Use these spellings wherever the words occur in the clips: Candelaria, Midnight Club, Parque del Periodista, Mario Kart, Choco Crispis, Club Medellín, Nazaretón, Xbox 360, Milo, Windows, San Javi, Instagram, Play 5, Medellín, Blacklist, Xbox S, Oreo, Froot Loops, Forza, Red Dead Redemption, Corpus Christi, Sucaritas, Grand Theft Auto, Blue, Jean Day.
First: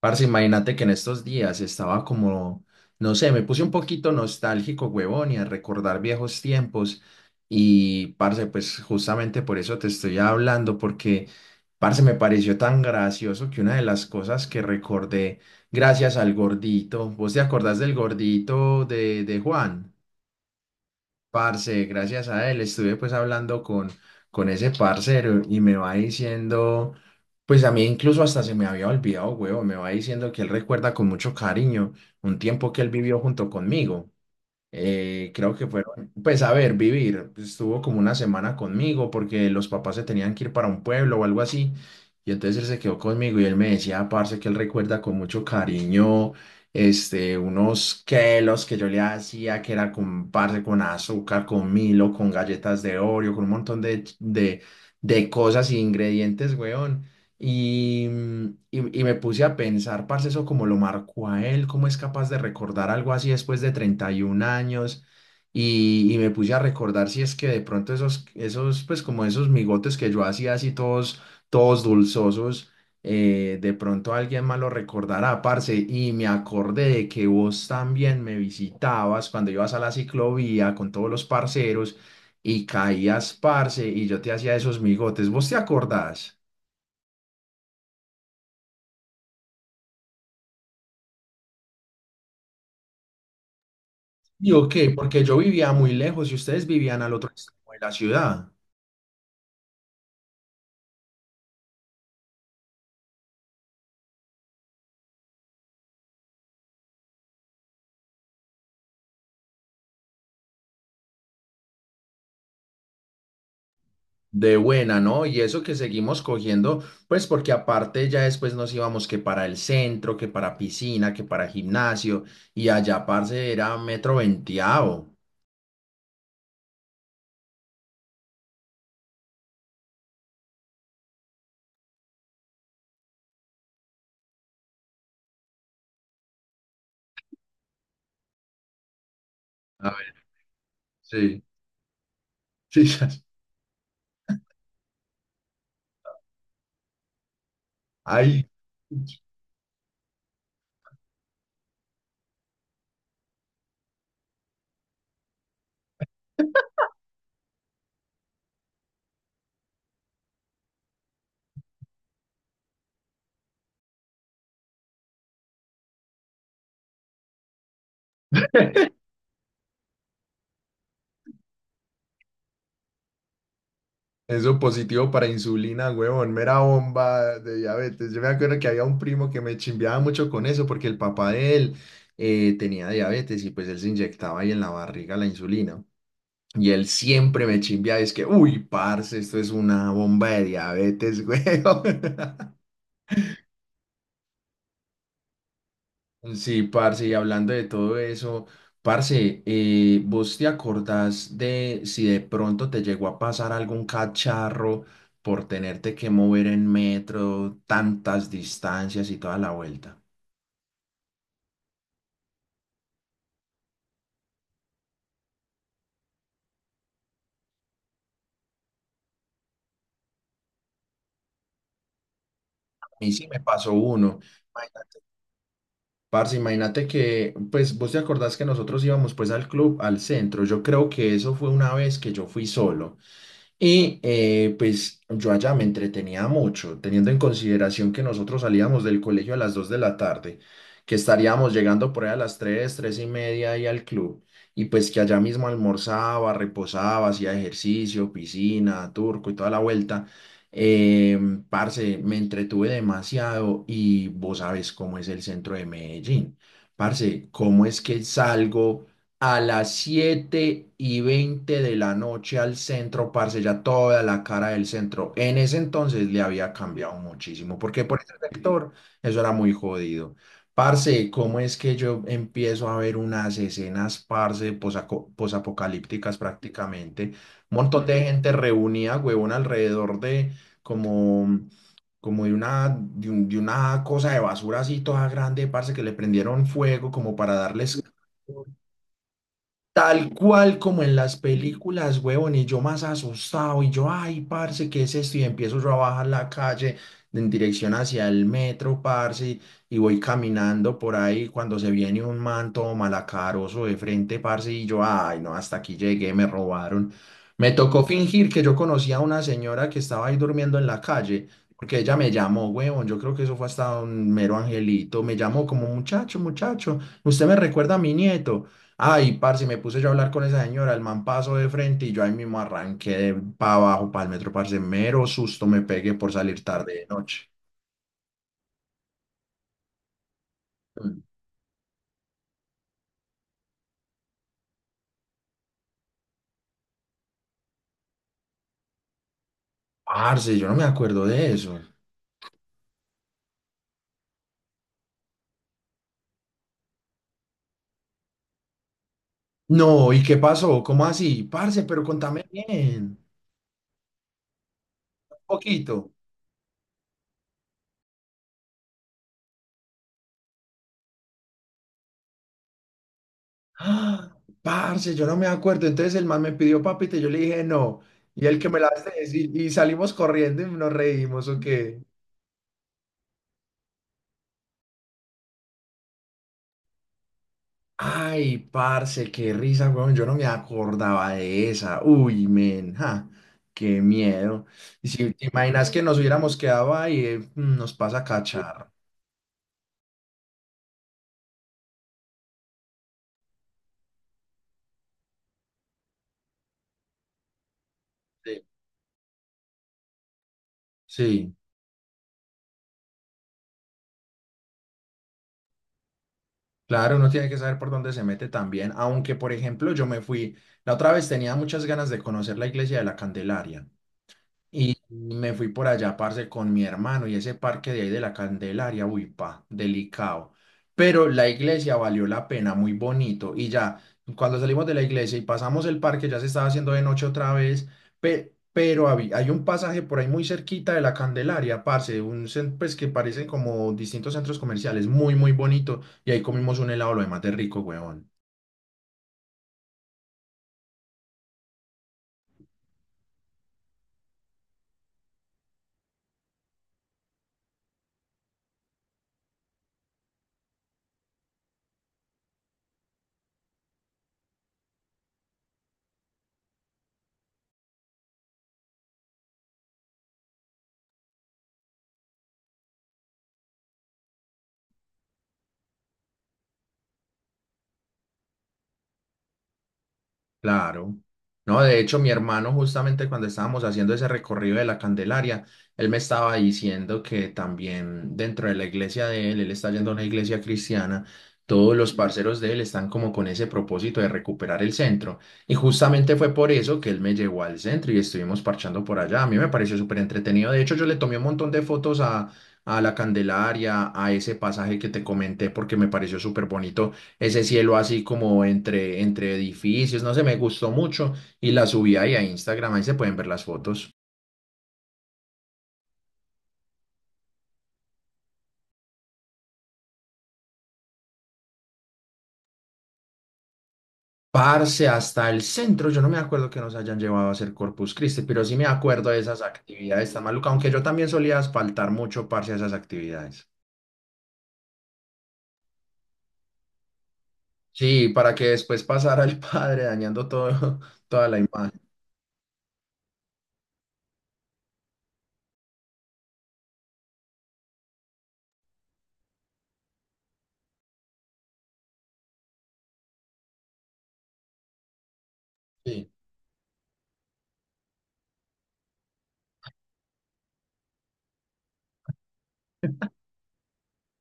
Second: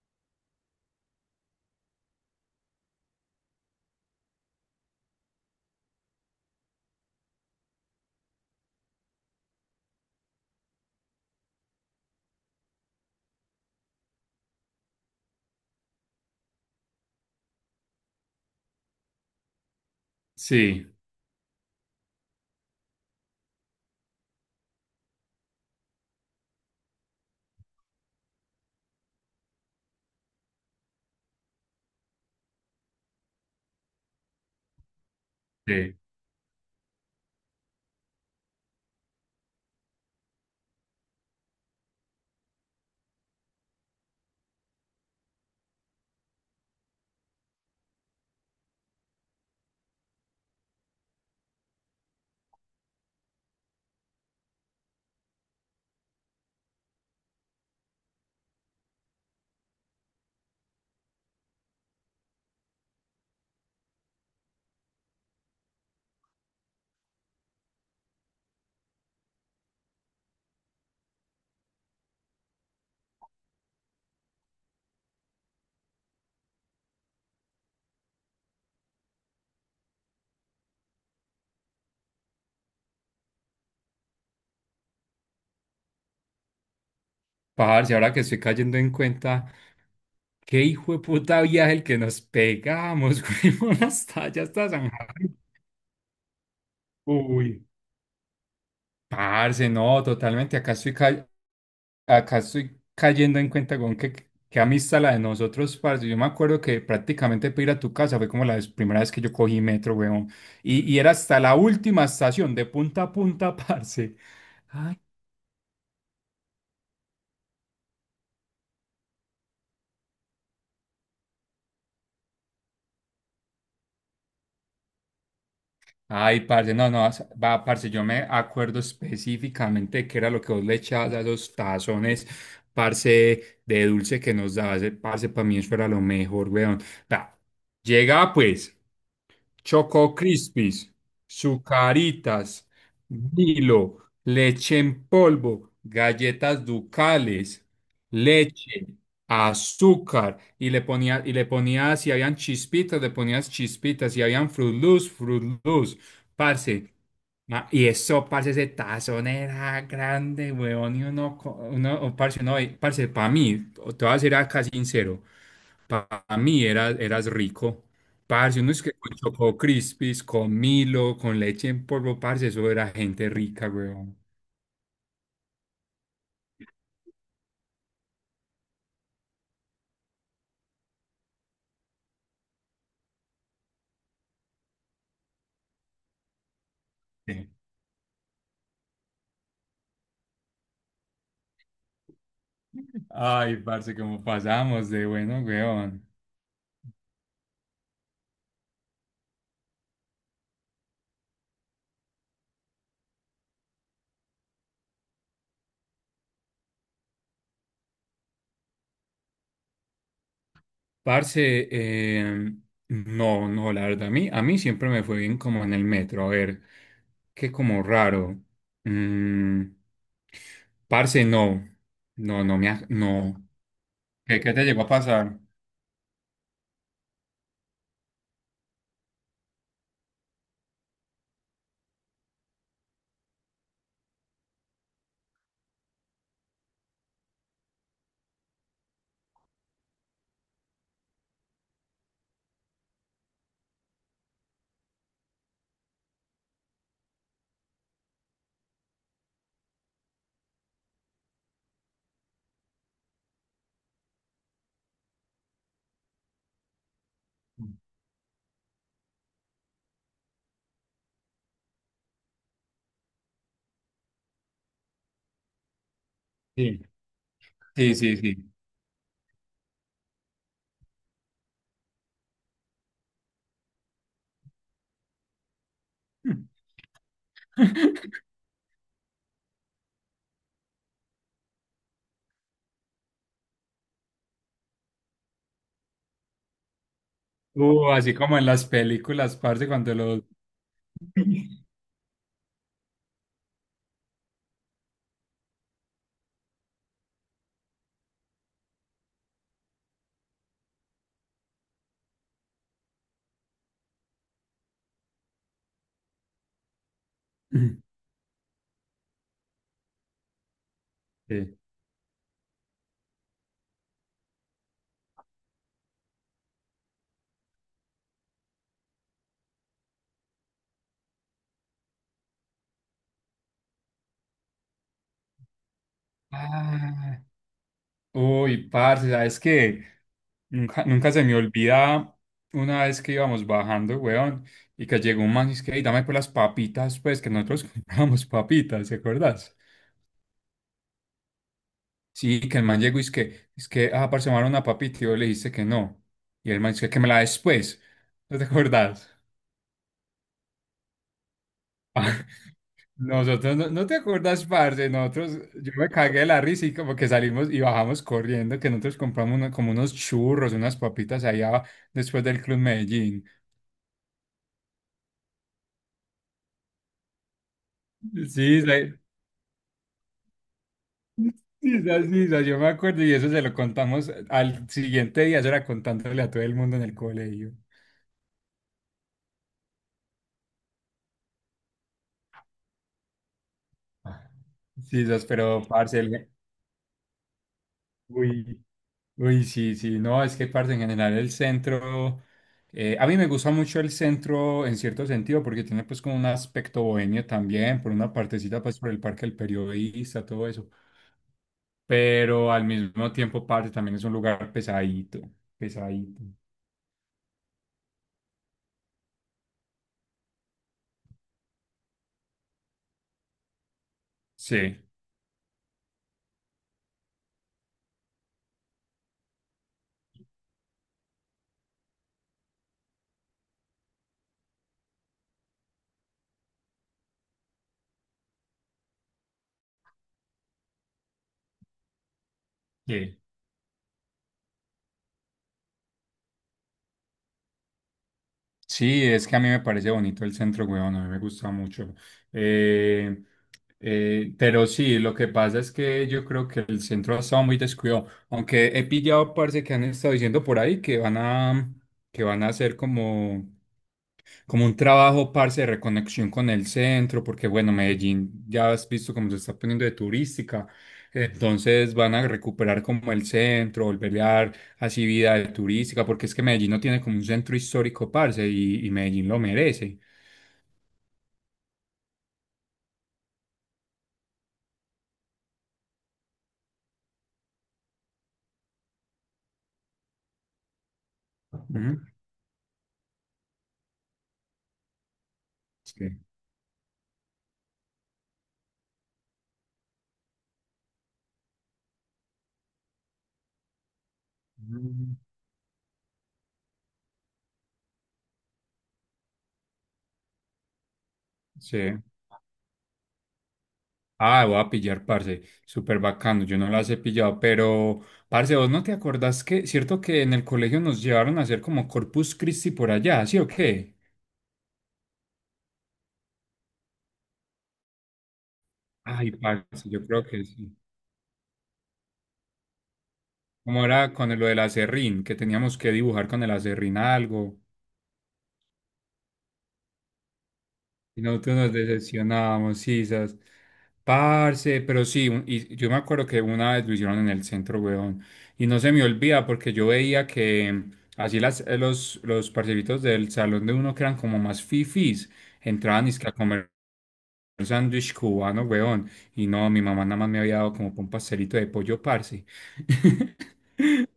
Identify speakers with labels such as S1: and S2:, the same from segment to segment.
S1: Parce, imagínate que en estos días estaba como, no sé, me puse un poquito nostálgico, huevón, y a recordar viejos tiempos. Y, parce, pues justamente por eso te estoy hablando, porque, parce, me pareció tan gracioso que una de las cosas que recordé, gracias al gordito, ¿vos te acordás del gordito de Juan?
S2: Sí,
S1: Parce, gracias a él estuve pues hablando con ese parcero y me va diciendo, pues a mí incluso hasta se me había olvidado, huevo, me va diciendo que él recuerda con mucho cariño un tiempo que él vivió junto conmigo. Creo que
S2: sí.
S1: fueron, pues a ver, vivir. Estuvo como una semana conmigo porque los papás se tenían que ir para un pueblo o algo así. Y entonces él se quedó conmigo y él me decía, parce, que él recuerda con mucho cariño, este, unos quelos que yo le hacía, que era con, parce, con azúcar, con Milo, con galletas de Oreo, con un montón de cosas e ingredientes, weón. Y, y me puse a pensar, parce, eso como lo marcó a él, cómo es capaz de recordar algo así después de 31 años. Y me puse a recordar si es que de pronto pues como esos migotes que yo hacía así todos, todos dulzosos, de pronto alguien más lo recordará, parce. Y me acordé de que vos también me visitabas cuando ibas a la ciclovía con todos los parceros y caías, parce, y yo te hacía esos migotes. ¿Vos te acordás?
S2: Parce, ahora que estoy cayendo en cuenta, qué hijo de puta viaje el que nos pegamos, güey, hasta allá,
S1: Digo
S2: hasta
S1: que
S2: San
S1: porque yo
S2: Javi.
S1: vivía muy lejos y ustedes vivían al otro
S2: Uy,
S1: extremo de la ciudad,
S2: parce, no, totalmente. Acá estoy, acá estoy cayendo en cuenta con qué, qué amistad la de nosotros, parce. Yo me acuerdo que prácticamente para ir a tu casa fue como la primera vez que yo cogí metro, weón. Y era hasta la última estación, de punta a punta, parce.
S1: de buena, ¿no? Y eso que seguimos cogiendo, pues porque aparte ya después nos íbamos que para el centro, que para piscina, que para gimnasio, y allá, parce, era metro veinteavo.
S2: Ay, parce, no, no, va, parce, yo me acuerdo específicamente de qué era lo que vos le echabas a esos tazones, parce, de dulce que nos dabas, parce, para mí eso era lo mejor, weón. Va, llegaba pues.
S1: A ver,
S2: Choco Crispis,
S1: sí,
S2: Sucaritas,
S1: sí, ya-
S2: Milo, leche en polvo, galletas ducales,
S1: ay.
S2: leche, azúcar, y le ponía, si habían chispitas, le ponías chispitas, si habían Froot Loops, Froot Loops, parce. Ah, y eso, parce, ese tazón era grande, weón, y uno, uno oh, parce, no, parce, para mí, te voy a ser acá sincero, para mí era, eras rico. Parce, uno es que con Choco Crispis, con Milo, con leche en polvo, parce, eso era gente rica, weón.
S1: Eso positivo para insulina, huevón, mera bomba de diabetes. Yo me acuerdo que había un primo que me chimbeaba mucho con eso porque el papá de él tenía diabetes y pues él se inyectaba ahí en la barriga la insulina. Y él siempre
S2: Sí.
S1: me chimbeaba y es que, uy, parce, esto es una bomba de diabetes, huevón.
S2: Ay, parce, cómo pasamos de bueno, weón.
S1: Sí, parce, y hablando de todo eso, parce, ¿vos te acordás de si de pronto te llegó a pasar algún cacharro por tenerte que mover en metro, tantas distancias y toda la vuelta?
S2: Parce, no, no, la verdad, a mí siempre me fue bien como en el metro, a ver, qué como raro. Mm, parce, no, no, no me,
S1: A mí sí me
S2: no.
S1: pasó uno.
S2: ¿Qué, qué te llegó a pasar?
S1: Parce, imagínate que, pues vos te acordás que nosotros íbamos pues al club, al centro. Yo creo que eso fue una vez que yo fui solo. Y pues yo allá me entretenía mucho, teniendo en consideración que nosotros salíamos del colegio a las 2 de la tarde, que estaríamos llegando por ahí a las tres y media ahí al club, y pues que allá mismo almorzaba, reposaba, hacía ejercicio, piscina, turco y toda la vuelta. Eh, Parce, me entretuve demasiado y vos sabes cómo es el centro de Medellín. Parce, ¿cómo es que salgo a las 7 y veinte de la noche al centro, parce? Ya toda la cara del centro. En ese entonces le había
S2: Sí,
S1: cambiado muchísimo, porque
S2: sí,
S1: por ese
S2: sí, sí.
S1: sector eso era muy jodido. Parce, ¿cómo es que yo empiezo a ver unas escenas, parce, posapocalípticas prácticamente? Un montón de gente reunida, huevón, alrededor de como, como de una cosa de basura así toda grande, parce, que le prendieron fuego como para darles...
S2: Así como en las películas, parce, cuando
S1: Tal
S2: los...
S1: cual como en las películas, huevón, y yo más asustado, y yo, ay, parce, ¿qué es esto? Y empiezo yo a bajar la calle en dirección hacia el metro, parce, y voy caminando por ahí cuando se viene un manto malacaroso de frente, parce, y yo, ay, no, hasta aquí llegué, me robaron. Me tocó fingir que yo conocía a una señora que estaba ahí durmiendo en la calle,
S2: Sí.
S1: porque ella me llamó, huevón, yo creo que eso fue hasta un mero angelito, me llamó como muchacho, muchacho, usted me recuerda a mi nieto. Ay, parce, me puse yo a hablar con esa señora, el man pasó de frente y yo ahí mismo arranqué para abajo, para el metro, parce, mero susto me pegué por salir tarde de
S2: Ah,
S1: noche.
S2: uy, parce, ¿sabes qué? Nunca,
S1: Mm.
S2: nunca se me olvida una vez que íbamos bajando, weón, y que llegó un man y es que, "Ey, dame por las papitas, pues, que nosotros comprábamos papitas, ¿te acuerdas?"
S1: Parce, yo no me acuerdo de eso.
S2: Sí, que el man llegó y es que, ah, parce, me van a dar una papita, y yo le dije que no. Y el man dice que me la des, pues, ¿no te acuerdas?
S1: No, ¿y qué pasó? ¿Cómo así? Parce, pero contame bien,
S2: Nosotros, no, no te acuerdas, parce,
S1: un
S2: nosotros, yo
S1: poquito.
S2: me cagué de la risa y como que salimos y bajamos corriendo, que nosotros compramos como unos churros, unas papitas allá después del Club Medellín.
S1: Ah, parce, yo no me acuerdo. Entonces el man me pidió papita y yo le dije no. Y el que me
S2: Sí, sí,
S1: la hace y salimos corriendo y nos reímos,
S2: sí,
S1: ¿o qué?
S2: sí, sí, sí, yo me acuerdo y eso se lo contamos al siguiente día, eso era contándole a todo el mundo en el colegio.
S1: Ay, parce, qué risa, weón. Yo no me acordaba de esa. Uy, men, ja, qué miedo. Y
S2: Sí,
S1: si te
S2: sí, pero,
S1: imaginas que nos
S2: parce,
S1: hubiéramos quedado ahí, nos pasa a
S2: uy.
S1: cachar.
S2: Uy, sí, sí, no, es que parte en general el centro, a mí me gusta mucho el centro en cierto sentido porque tiene pues como un aspecto bohemio también, por una
S1: Sí.
S2: partecita pues por el Parque del Periodista, todo eso,
S1: Sí,
S2: pero al mismo tiempo parte también es un lugar pesadito, pesadito.
S1: claro, uno tiene que saber por dónde se mete también. Aunque, por ejemplo, yo me fui, la otra vez tenía muchas ganas de conocer la iglesia de la Candelaria. Y
S2: Sí,
S1: me fui por allá, parce, con mi hermano y ese parque de ahí de la Candelaria, uy, pa, delicado. Pero la iglesia valió la pena, muy bonito. Y ya, cuando salimos de la iglesia y pasamos el parque, ya se estaba haciendo de noche otra vez, hay un pasaje por ahí muy cerquita de la Candelaria, parce, un, pues que
S2: sí.
S1: parecen como distintos centros comerciales, muy, muy bonito. Y ahí comimos un helado, lo demás de rico, weón.
S2: Sí, es que a mí me parece bonito el centro, weón, a mí me gusta mucho. Eh, pero sí, lo que pasa es que yo creo que el centro ha estado muy descuidado, aunque he pillado, parce, que han estado diciendo por ahí que van a hacer como un trabajo, parce, de reconexión con el centro, porque bueno, Medellín ya has visto cómo se está poniendo de turística, entonces van a recuperar como el centro, volverle a dar así vida de turística, porque es que Medellín no tiene como un centro histórico, parce, y Medellín lo merece.
S1: Claro. No, de hecho, mi hermano, justamente cuando estábamos haciendo ese recorrido de la Candelaria, él me estaba diciendo que también dentro de la iglesia de él, él está yendo a una iglesia cristiana, todos los
S2: Ujú.
S1: parceros de él están como con ese propósito de recuperar el centro. Y justamente
S2: Sí.
S1: fue por eso que él me llevó al centro y estuvimos parchando por allá. A mí me pareció súper entretenido. De hecho, yo le tomé un montón de fotos a la Candelaria, a ese pasaje que te
S2: Ujú.
S1: comenté, porque me pareció súper bonito ese cielo así como entre, entre edificios, no sé, me gustó mucho y la
S2: Sí.
S1: subí ahí a Instagram, ahí se pueden ver las fotos.
S2: Ah, voy a pillar, parce, súper bacano, yo no las he pillado, pero, parce, vos no te acordás que, cierto que en el colegio nos llevaron a hacer como Corpus Christi por allá, ¿sí o qué?
S1: Parce, hasta el centro, yo no me acuerdo que nos hayan llevado a hacer Corpus Christi, pero sí me acuerdo de
S2: Ay,
S1: esas
S2: parce, yo
S1: actividades tan
S2: creo que
S1: malucas, aunque
S2: sí.
S1: yo también solía asfaltar mucho, parce, a esas actividades.
S2: Como era con lo del acerrín, que teníamos que dibujar con el acerrín algo,
S1: Sí, para que después pasara el padre dañando todo,
S2: y
S1: toda la
S2: nosotros nos
S1: imagen.
S2: decepcionábamos, sisas. Parce, pero sí, y yo me acuerdo que una vez lo hicieron en el centro, weón. Y no se me olvida porque yo veía que así las, los parceritos del salón de uno que eran como más fifís,
S1: Sí.
S2: entraban y a comer un sándwich cubano, weón. Y no, mi mamá nada más me había dado como pa' un pastelito de pollo, parce.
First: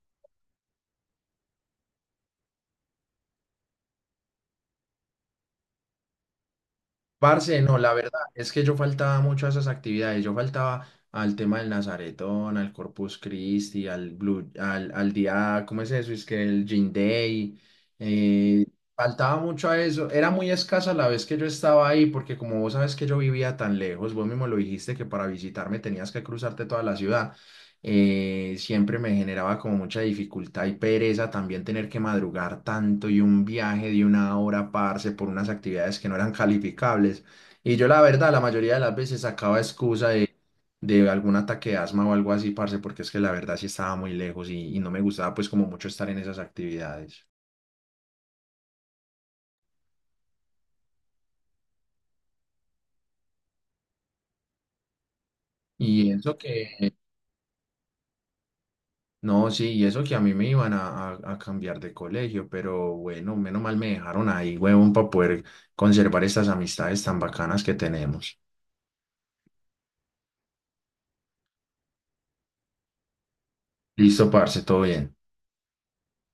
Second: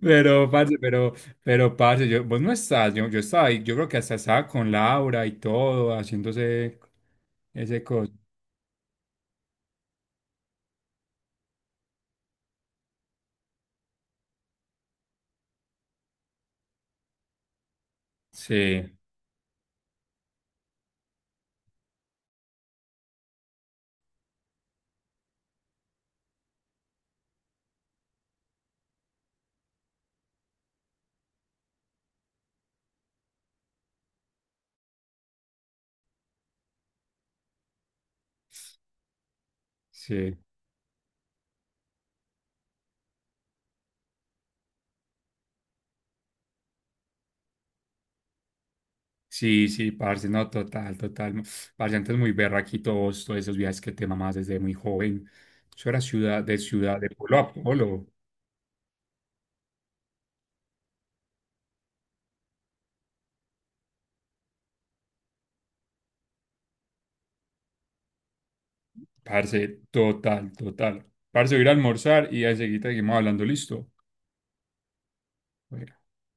S2: Pero, parce, pero, pero, parce, yo, vos no estás, yo estaba ahí, yo creo que hasta estaba con Laura y todo, haciéndose
S1: Parce, no,
S2: ese
S1: la
S2: cosa.
S1: verdad es que yo faltaba mucho a esas actividades. Yo faltaba al tema del Nazaretón, al Corpus Christi, al Blue, al, al día, ¿cómo es eso? Es que el Jean Day. eh,
S2: Sí,
S1: Faltaba mucho a eso. Era muy escasa la vez que yo estaba ahí, porque como vos sabes que yo vivía tan lejos, vos mismo lo dijiste que para visitarme tenías que cruzarte toda la ciudad siempre me generaba como mucha dificultad y pereza también tener que madrugar tanto y un viaje de 1 hora, parce, por unas actividades que no eran calificables. Y yo la verdad, la mayoría de las veces sacaba excusa
S2: sí,
S1: de algún ataque de asma o algo así, parce, porque es que la verdad sí estaba muy lejos y no me gustaba pues como mucho estar en esas actividades.
S2: sí, sí, parce, no, total, total. No. Parce, antes muy berraquito vos, todos esos viajes que te mamás desde muy joven. Eso era
S1: Y eso que,
S2: ciudad, de pueblo a pueblo.
S1: no, sí, y eso que a mí me iban a cambiar de colegio, pero bueno, menos mal me dejaron ahí, huevón, para poder conservar estas amistades tan bacanas que tenemos.
S2: Parce, total, total. Parce, voy a ir a almorzar y ahí seguita seguimos hablando, listo.
S1: Listo, parce, todo bien.
S2: Oiga.